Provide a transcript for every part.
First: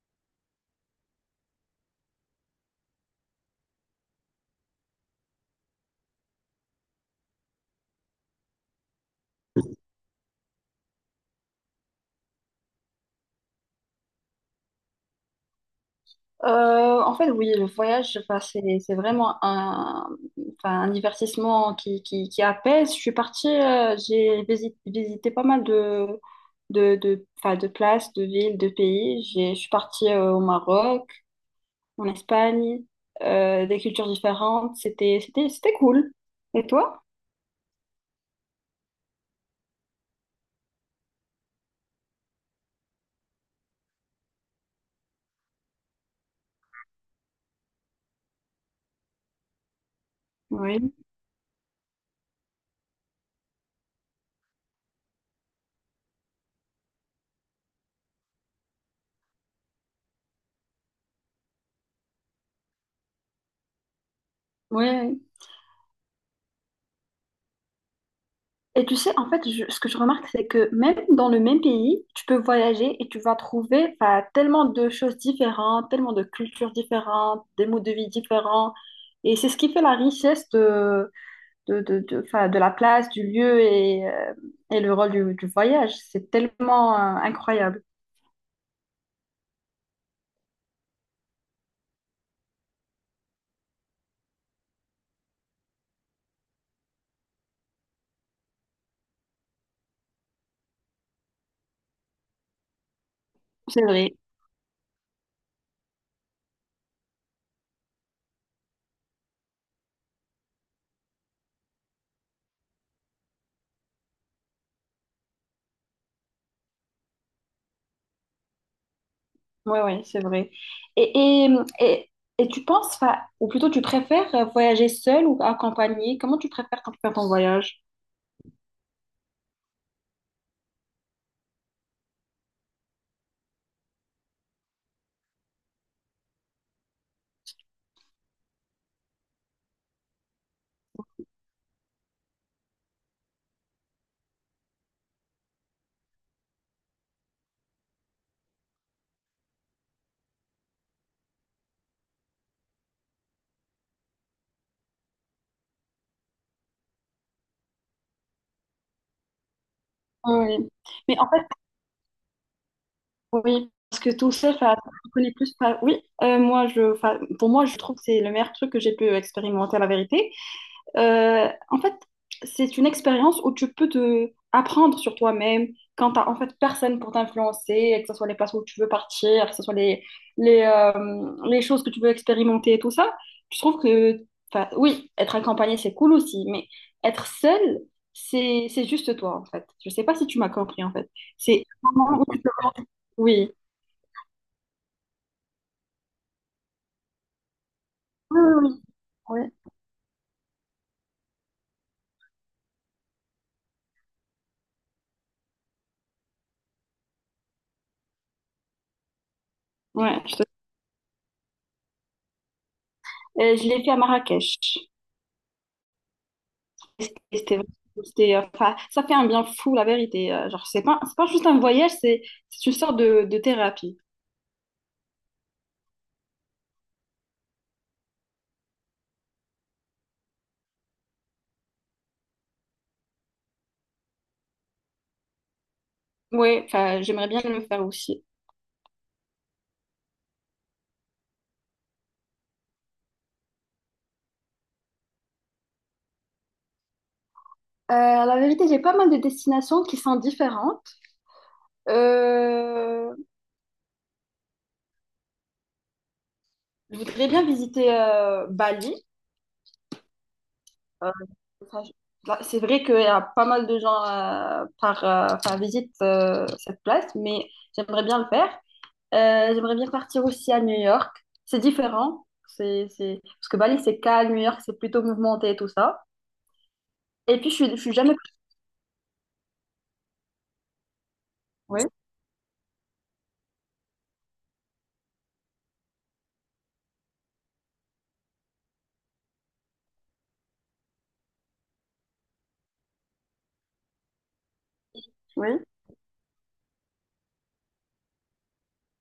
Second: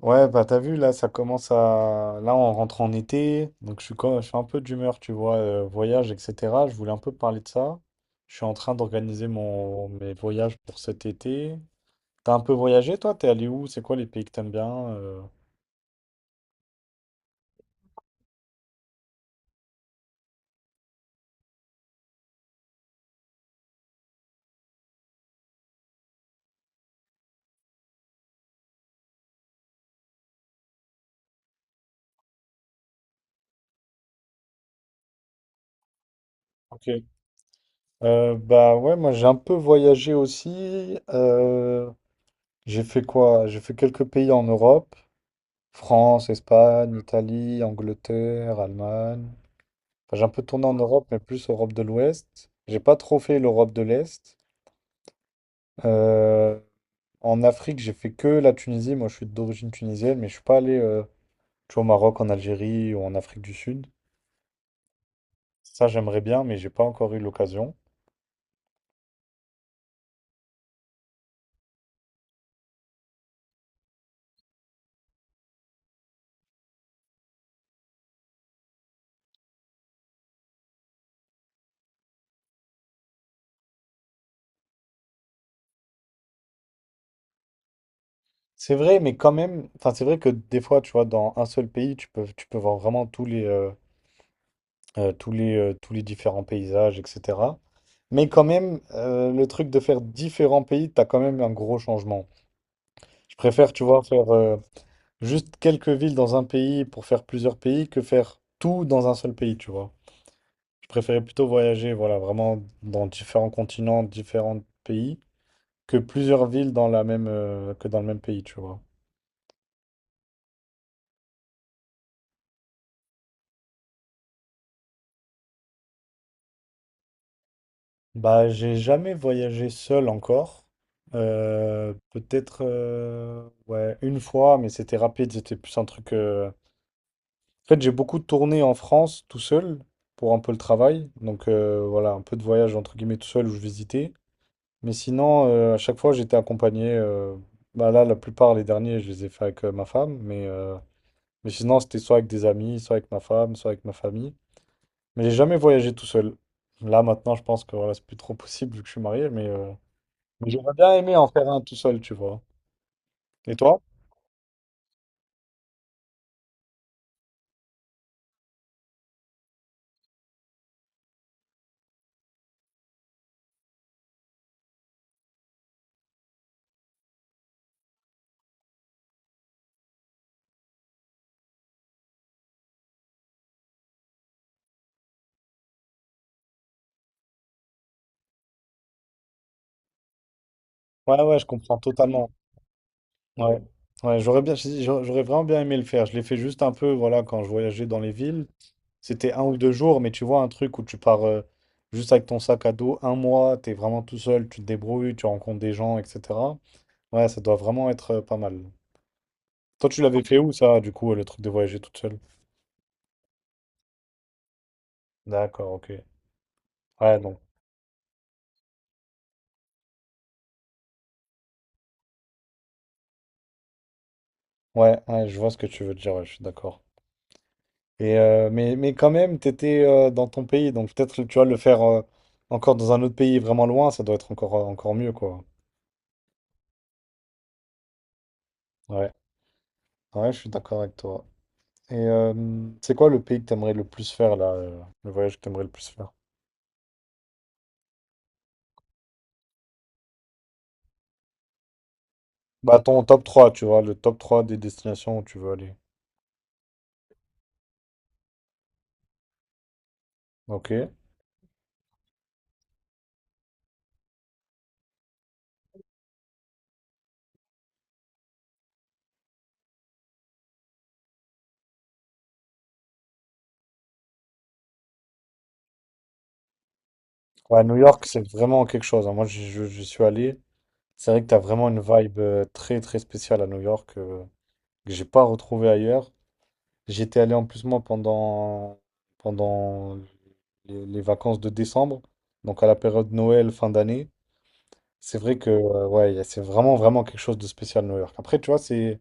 Ouais, bah t'as vu, là, ça commence à... Là, on rentre en été, donc je suis, je suis un peu d'humeur, tu vois, voyage, etc. Je voulais un peu parler de ça. Je suis en train d'organiser mon... mes voyages pour cet été. T'as un peu voyagé, toi? T'es allé où? C'est quoi les pays que t'aimes bien? En fait, oui, le voyage, enfin, c'est vraiment un, enfin, un divertissement qui apaise. Je suis partie, visité pas mal de, de, enfin, de places, de villes, de pays. Je suis partie au Maroc, en Espagne, des cultures différentes. C'était cool. Et Ok. toi? Bah ouais, moi j'ai un peu voyagé aussi. J'ai fait quoi? J'ai fait quelques pays en Europe. France, Espagne, Italie, Angleterre, Allemagne. Enfin, j'ai un peu tourné en Oui. Europe, mais plus Europe de l'Ouest. J'ai pas trop fait l'Europe de l'Est. Euh, En Afrique, j'ai fait que la Tunisie. Moi, je suis d'origine tunisienne, mais je suis pas allé, tu vois, au Maroc, en Algérie ou en Afrique du Sud. Oui. Ça, j'aimerais bien, mais j'ai pas encore eu l'occasion. Et tu sais, en fait, ce que je remarque, c'est que même dans le même pays, tu peux voyager et tu vas trouver enfin, tellement de choses différentes, tellement de cultures différentes, des modes de vie différents. Et c'est ce qui fait la richesse de, enfin, de la place, du lieu et le rôle du voyage. C'est tellement incroyable. C'est vrai, mais quand même, enfin, c'est vrai que des fois, tu vois, dans un seul pays, tu peux voir vraiment tous les, tous les, tous les différents paysages, etc. Mais quand même, le truc de faire différents pays, t'as quand même un gros changement. Je préfère, C'est tu vois, vrai. faire juste quelques villes dans un pays pour faire plusieurs pays que faire tout dans un seul pays, tu vois. Je préférais plutôt voyager, voilà, vraiment dans différents continents, différents pays, que plusieurs villes dans la même, que dans le même pays, tu vois. Oui, oui, c'est vrai. Et, et, et, et tu penses, enfin, ou plutôt tu préfères voyager seul ou accompagné? Comment tu préfères quand tu fais ton voyage? Bah, j'ai jamais voyagé seul encore. Peut-être ouais, une fois, mais c'était rapide, c'était plus un truc. En fait, j'ai beaucoup tourné en France tout seul pour un peu le travail. Donc voilà, un peu de voyage entre guillemets tout seul où je visitais. Mais sinon, à chaque fois, j'étais accompagné. Bah là, la plupart, les derniers, je les ai fait avec ma femme. Mais sinon, c'était soit avec des amis, soit avec ma femme, soit avec ma famille. Mais j'ai jamais voyagé tout seul. Là, maintenant, je pense que voilà, c'est plus trop possible vu que je suis marié, mais Oui. j'aurais bien aimé Mais en en faire un tout seul, tu vois. Et Oui, toi? parce que tout ça, enfin, tu connais plus. Enfin, oui, moi, enfin, pour moi, je trouve que c'est le meilleur truc que j'ai pu expérimenter, la vérité. En fait, c'est une expérience où tu peux te apprendre sur toi-même quand t'as en fait personne pour t'influencer, que ce soit les places où tu veux partir, que ce soit les, les choses que tu veux expérimenter et tout ça. Je trouve que, enfin, oui, être accompagné, c'est cool aussi, mais être seul, c'est juste toi, en fait. Je sais pas si tu m'as compris, en fait. Ouais, ouais, je C'est. comprends totalement. Oui. Ouais, ouais, j'aurais bien, si, si, j'aurais vraiment bien aimé le faire. Je l'ai fait juste un peu, voilà, quand je voyageais dans les Oui, villes. oui, C'était un Ouais, ou deux jours, mais tu vois, un truc où tu pars juste avec ton sac à dos un mois, t'es vraiment tout seul, tu te débrouilles, tu rencontres des gens, etc. Ouais, ça doit vraiment être pas mal. Toi, tu ouais, l'avais fait où, ça, du coup, le truc de voyager toute seule? Je l'ai fait à Marrakech. D'accord, ok. C'était, Ouais, donc, c'était- c'était, enfin, ça fait un bien fou, la vérité. Genre, c'est pas juste un voyage, c'est une sorte de thérapie. ouais, ouais, je vois ce que tu veux dire, ouais, je suis d'accord. Et mais quand même, tu étais dans ton pays, donc peut-être tu vas le faire encore dans un autre pays vraiment loin, ça doit être encore, encore mieux, quoi. Ouais, enfin, j'aimerais bien le faire aussi. Ouais, ouais, je suis d'accord avec toi. Et c'est quoi le pays que t'aimerais le plus faire, là, le voyage que t'aimerais le plus faire? Euh, la vérité, j'ai pas mal de destinations qui sont différentes. Bah, ton Euh, top 3 tu vois, le top 3 des destinations où tu veux aller. je voudrais bien visiter Bali. Ok. Euh, enfin, là, c'est vrai qu'il y a pas mal de gens enfin, visitent cette place, mais j'aimerais bien le faire. J'aimerais bien partir aussi à New York. C'est différent. C'est. Parce que Bali, c'est calme. New York, c'est plutôt mouvementé et tout ça. Et puis, Ouais, New je suis York, jamais. c'est vraiment quelque chose, hein. Moi, je suis allé. C'est vrai que t'as vraiment une Oui, vibe très, très spéciale à New York que j'ai pas retrouvée ailleurs. J'étais allé en plus moi pendant, pendant les vacances de décembre, donc à la période Noël, fin d'année. C'est vrai oui. que ouais, c'est vraiment vraiment quelque chose de spécial New York. Après, tu vois, c'est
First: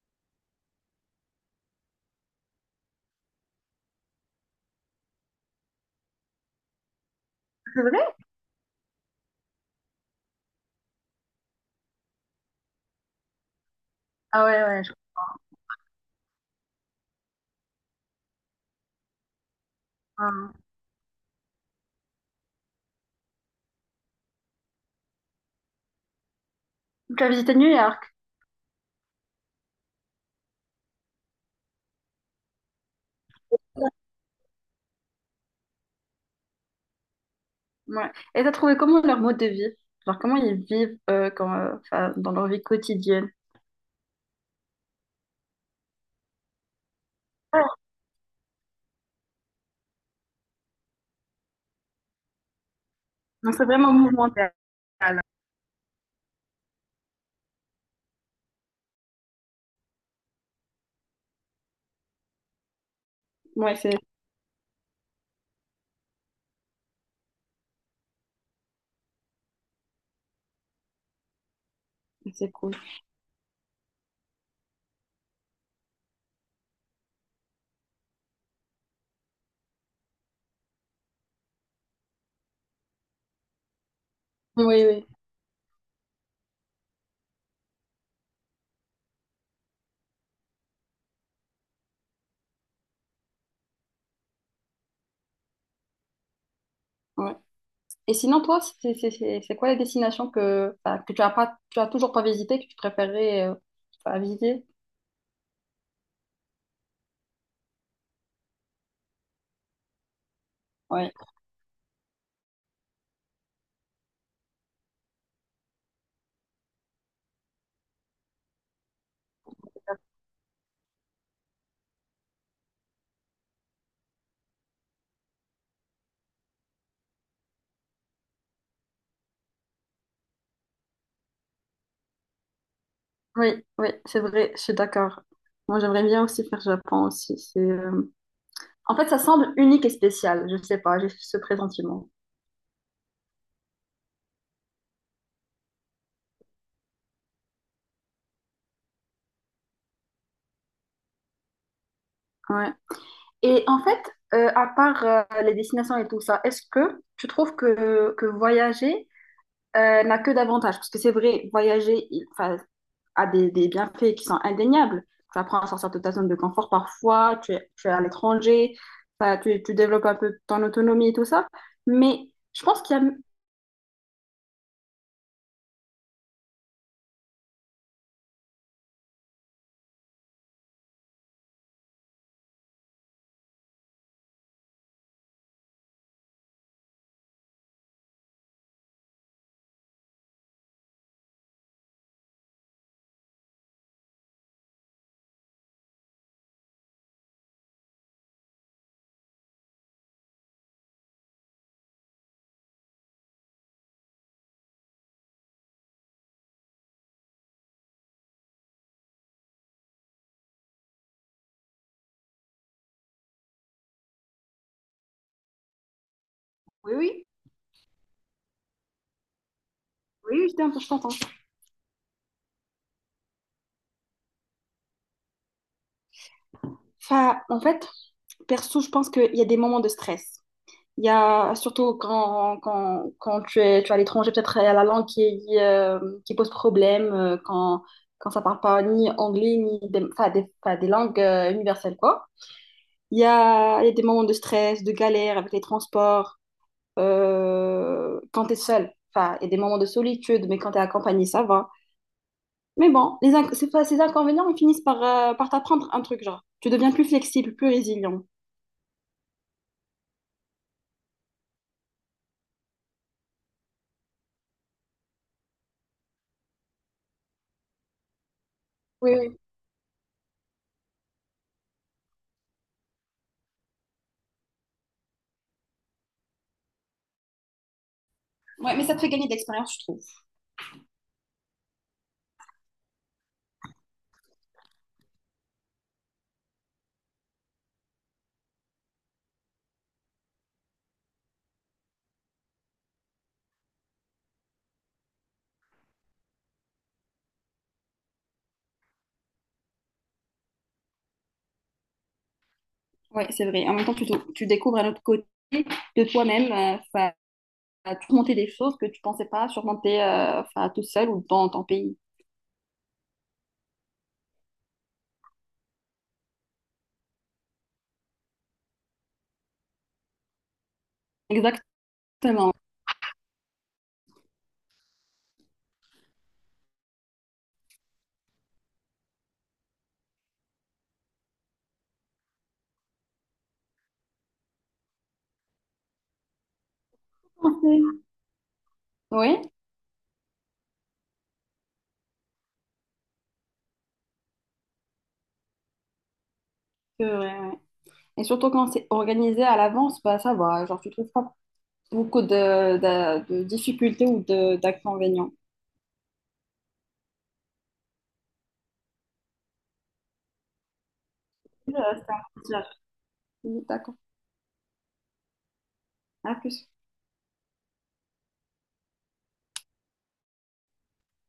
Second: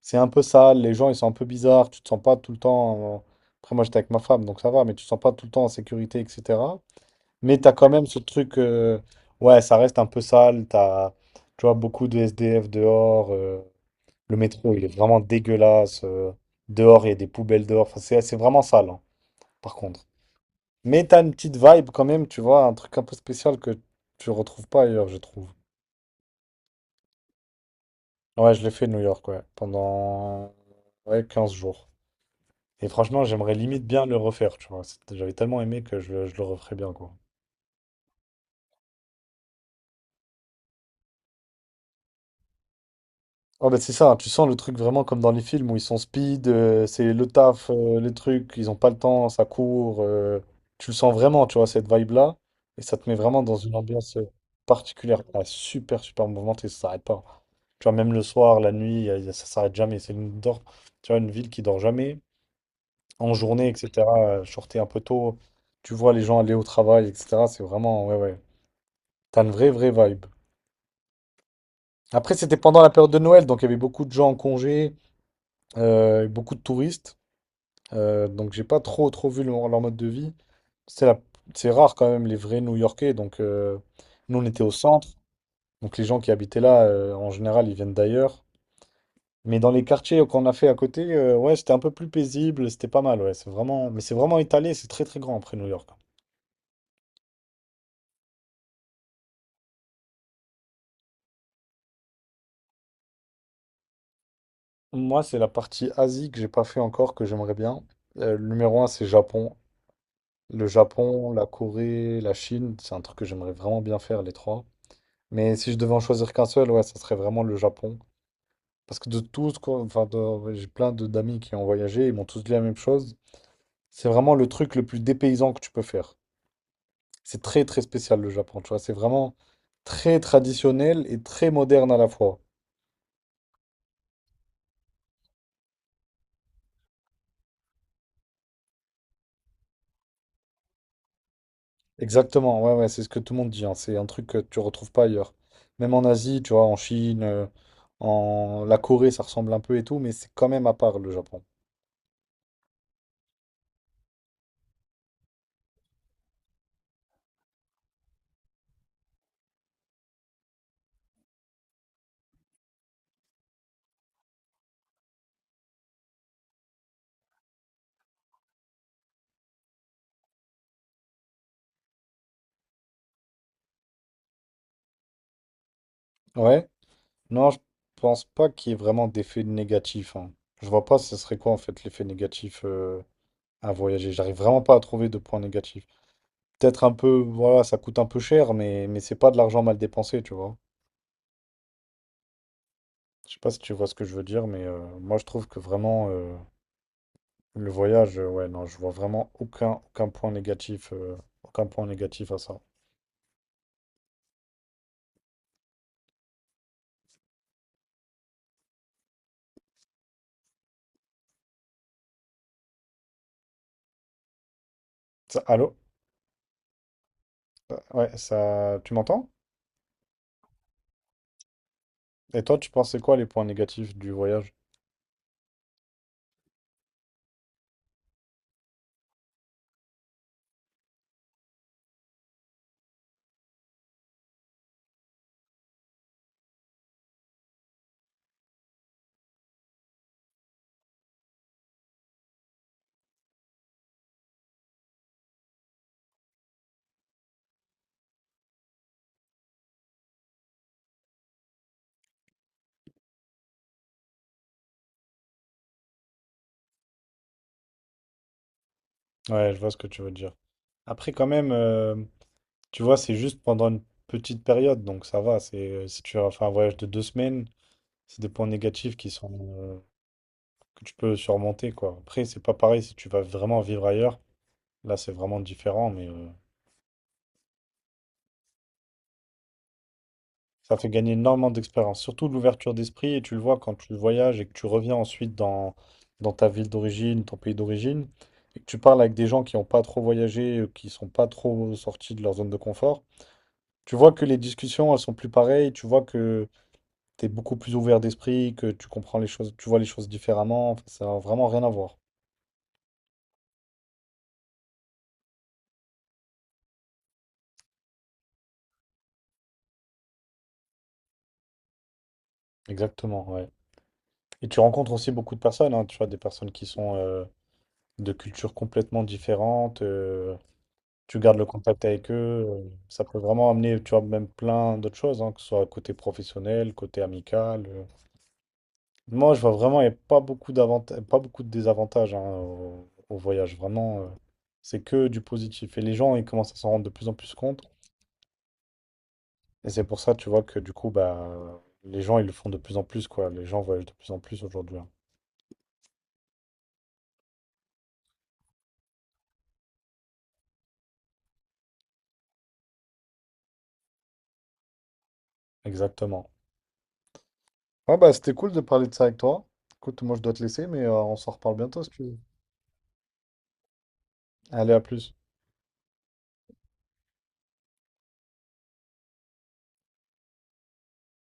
c'est un peu sale, les gens ils sont un peu bizarres, tu te sens pas tout le temps. Après, moi j'étais avec ma femme, donc ça va, mais tu te sens pas tout le temps en sécurité, etc. Mais t'as C'est quand même vrai? ce truc, ouais, ça reste un peu sale, t'as, tu vois, beaucoup de SDF dehors. Le Ah ouais, métro, ouais, il est je vraiment dégueulasse. Dehors, il y a des poubelles dehors. Enfin, c'est vraiment sale, hein, par contre. crois. Mais t'as une petite vibe quand même, tu vois, un truc un peu spécial que tu retrouves pas ailleurs, je trouve. Tu as visité New York. Ouais, je l'ai fait New York, ouais, pendant ouais, 15 jours. Et franchement, j'aimerais limite bien le refaire, tu vois. J'avais tellement aimé que je le referais bien, quoi. Ouais. Et t'as trouvé comment leur mode de vie? Genre, comment ils vivent quand, enfin, dans leur vie quotidienne? Oh ben c'est ça, hein. Tu sens le truc vraiment comme dans les films où ils sont speed, c'est le Ouais. taf, les trucs, ils ont pas le temps, ça court. Tu le sens vraiment, tu vois, cette vibe-là. Et ça te met vraiment Non, dans c'est une vraiment ambiance mouvementé. particulière. Ah, super, super mouvementée, ça s'arrête pas. Tu vois, même le soir, la nuit, ça s'arrête jamais. C'est tu vois, une ville qui dort jamais. En journée, Ouais, etc. Je sortais un peu tôt, tu vois les gens aller au travail, etc. C'est vraiment, ouais, ouais. T'as une vraie, vraie vibe. Après, c'est c'était cool. pendant la période de Noël, donc il y avait beaucoup de gens en congé. Beaucoup de touristes, donc j'ai pas trop trop vu leur mode de vie. C'est la- c'est rare quand même les vrais New-Yorkais. Donc nous on était au Oui, oui. centre, donc les gens qui habitaient là en général ils viennent d'ailleurs. Mais dans les quartiers qu'on a fait à côté, ouais c'était un peu plus paisible, c'était pas mal. Ouais, c'est vraiment, mais c'est vraiment étalé, c'est très très grand après New York. Ouais. Et sinon, toi, c'est quoi les destinations que, enfin, que tu as pas, tu as toujours pas visité que tu préférais enfin, visiter? Moi c'est la partie Asie que j'ai pas fait encore que j'aimerais bien. Le numéro un c'est Japon. Le Ouais, Japon, la Corée, la Chine, c'est un truc que j'aimerais vraiment bien faire les trois. Mais si je devais en choisir qu'un seul, ouais, ça serait vraiment le Japon. Parce que de tous, ce enfin, ouais, j'ai plein d'amis qui ont voyagé, ils m'ont tous dit la même chose. C'est vraiment le truc le plus dépaysant que tu peux faire. C'est très, très spécial, le Japon, tu vois. C'est vraiment très traditionnel et très moderne à la fois. oui, oui, c'est vrai, je suis d'accord. Moi, j'aimerais bien aussi faire Japon aussi. En fait, ça semble unique et spécial. Je sais pas, j'ai ce pressentiment. Exactement, ouais, ouais, c'est ce que tout le monde dit, hein. C'est un truc que tu retrouves pas ailleurs. Même en Asie, tu vois, en Chine, en la Corée, ça ressemble un peu et tout, mais c'est quand même à part, le Japon. Ouais. Et en fait, à part les destinations et tout ça, est-ce que tu trouves que voyager n'a que d'avantages? Parce que c'est vrai, voyager il, enfin, a des bienfaits qui sont indéniables. Tu apprends à sortir de ta zone de confort parfois, tu es à l'étranger, enfin, tu développes un peu ton autonomie et tout ça. Mais je pense qu'il y a. Ouais. Non, je pense pas qu'il y ait vraiment d'effet négatif, hein. Je vois pas ce serait quoi en fait l'effet négatif à voyager. J'arrive vraiment pas à trouver de point négatif. Peut-être un peu, voilà, ça coûte un peu cher, mais c'est pas de l'argent mal dépensé, tu vois. Je sais pas si tu vois ce que je veux dire, mais moi je trouve que vraiment le voyage, ouais, non, je vois vraiment aucun point négatif, aucun point négatif à ça. Allô? Oui, oui. Ouais, ça, tu m'entends? Oui, oui, je t'entends, je t'entends. Et toi, tu pensais quoi les points négatifs du voyage? Enfin, en fait, perso, je pense qu'il y a des moments de stress. Il y a surtout quand tu es à l'étranger, peut-être il y a la langue qui pose problème, quand, quand ça parle pas ni anglais, ni des, enfin, des, enfin, des langues universelles, quoi. Il y a des moments de stress, de galère avec les transports, quand tu es seul. Enfin, il y a des moments de solitude, mais quand tu es accompagné, ça va. Mais bon, ces, ces inconvénients, ils finissent par, par t'apprendre un truc, genre. Tu deviens plus flexible, plus résilient. Ouais, je vois ce que tu veux dire. Après, quand même. Tu vois, c'est juste pendant une petite période, donc ça va. Si tu as fait un voyage de 2 semaines, c'est des points négatifs qui Oui, sont, oui. euh, que tu peux surmonter, quoi. Après, c'est pas pareil si tu vas vraiment vivre ailleurs. Là, c'est vraiment différent, mais Ouais, mais ça te fait gagner de l'expérience, je trouve. ça fait gagner énormément d'expérience. Surtout de l'ouverture d'esprit, et tu le vois quand tu voyages et que tu reviens ensuite dans ta ville d'origine, ton pays d'origine, et que tu parles avec des gens qui n'ont pas trop voyagé, qui sont pas trop sortis de leur zone de confort. Tu vois que les discussions, elles sont plus pareilles, tu vois que t'es beaucoup plus ouvert d'esprit, que tu comprends les choses, tu vois les choses différemment. Enfin, ça n'a vraiment rien à voir. Ouais, c'est vrai. En même temps, tu découvres un autre côté de toi-même, enfin, à te monter des choses que tu pensais pas surmonter enfin, tout seul ou dans ton pays. Exactement, ouais. Et tu rencontres aussi beaucoup de personnes, hein, tu vois, des personnes qui sont de cultures complètement différentes. Tu gardes le contact avec eux. Exactement. Ça peut vraiment amener, tu vois, même plein d'autres choses, hein, que ce soit côté professionnel, côté amical. Moi, je vois vraiment, il n'y a pas beaucoup d'avantages, pas beaucoup de désavantages hein, au voyage. Vraiment, c'est que du positif. Et les gens, ils commencent à s'en rendre de plus en plus compte. Ok. Oui, Et c'est pour ça, tu vois, que du coup, bah, les gens, ils le font de plus en plus, quoi. Les gens voyagent de plus en plus aujourd'hui, hein. c'est vrai, ouais. Et surtout quand c'est organisé à l'avance, bah ça va, genre tu trouves pas beaucoup de, de difficultés ou de, d'inconvénients. Exactement. Ouais, bah, c'était cool de parler de ça avec toi. Écoute, moi, je dois te laisser, mais on s'en reparle bientôt si tu C'est veux. un plaisir. Oui, d'accord. Allez, à plus. À plus.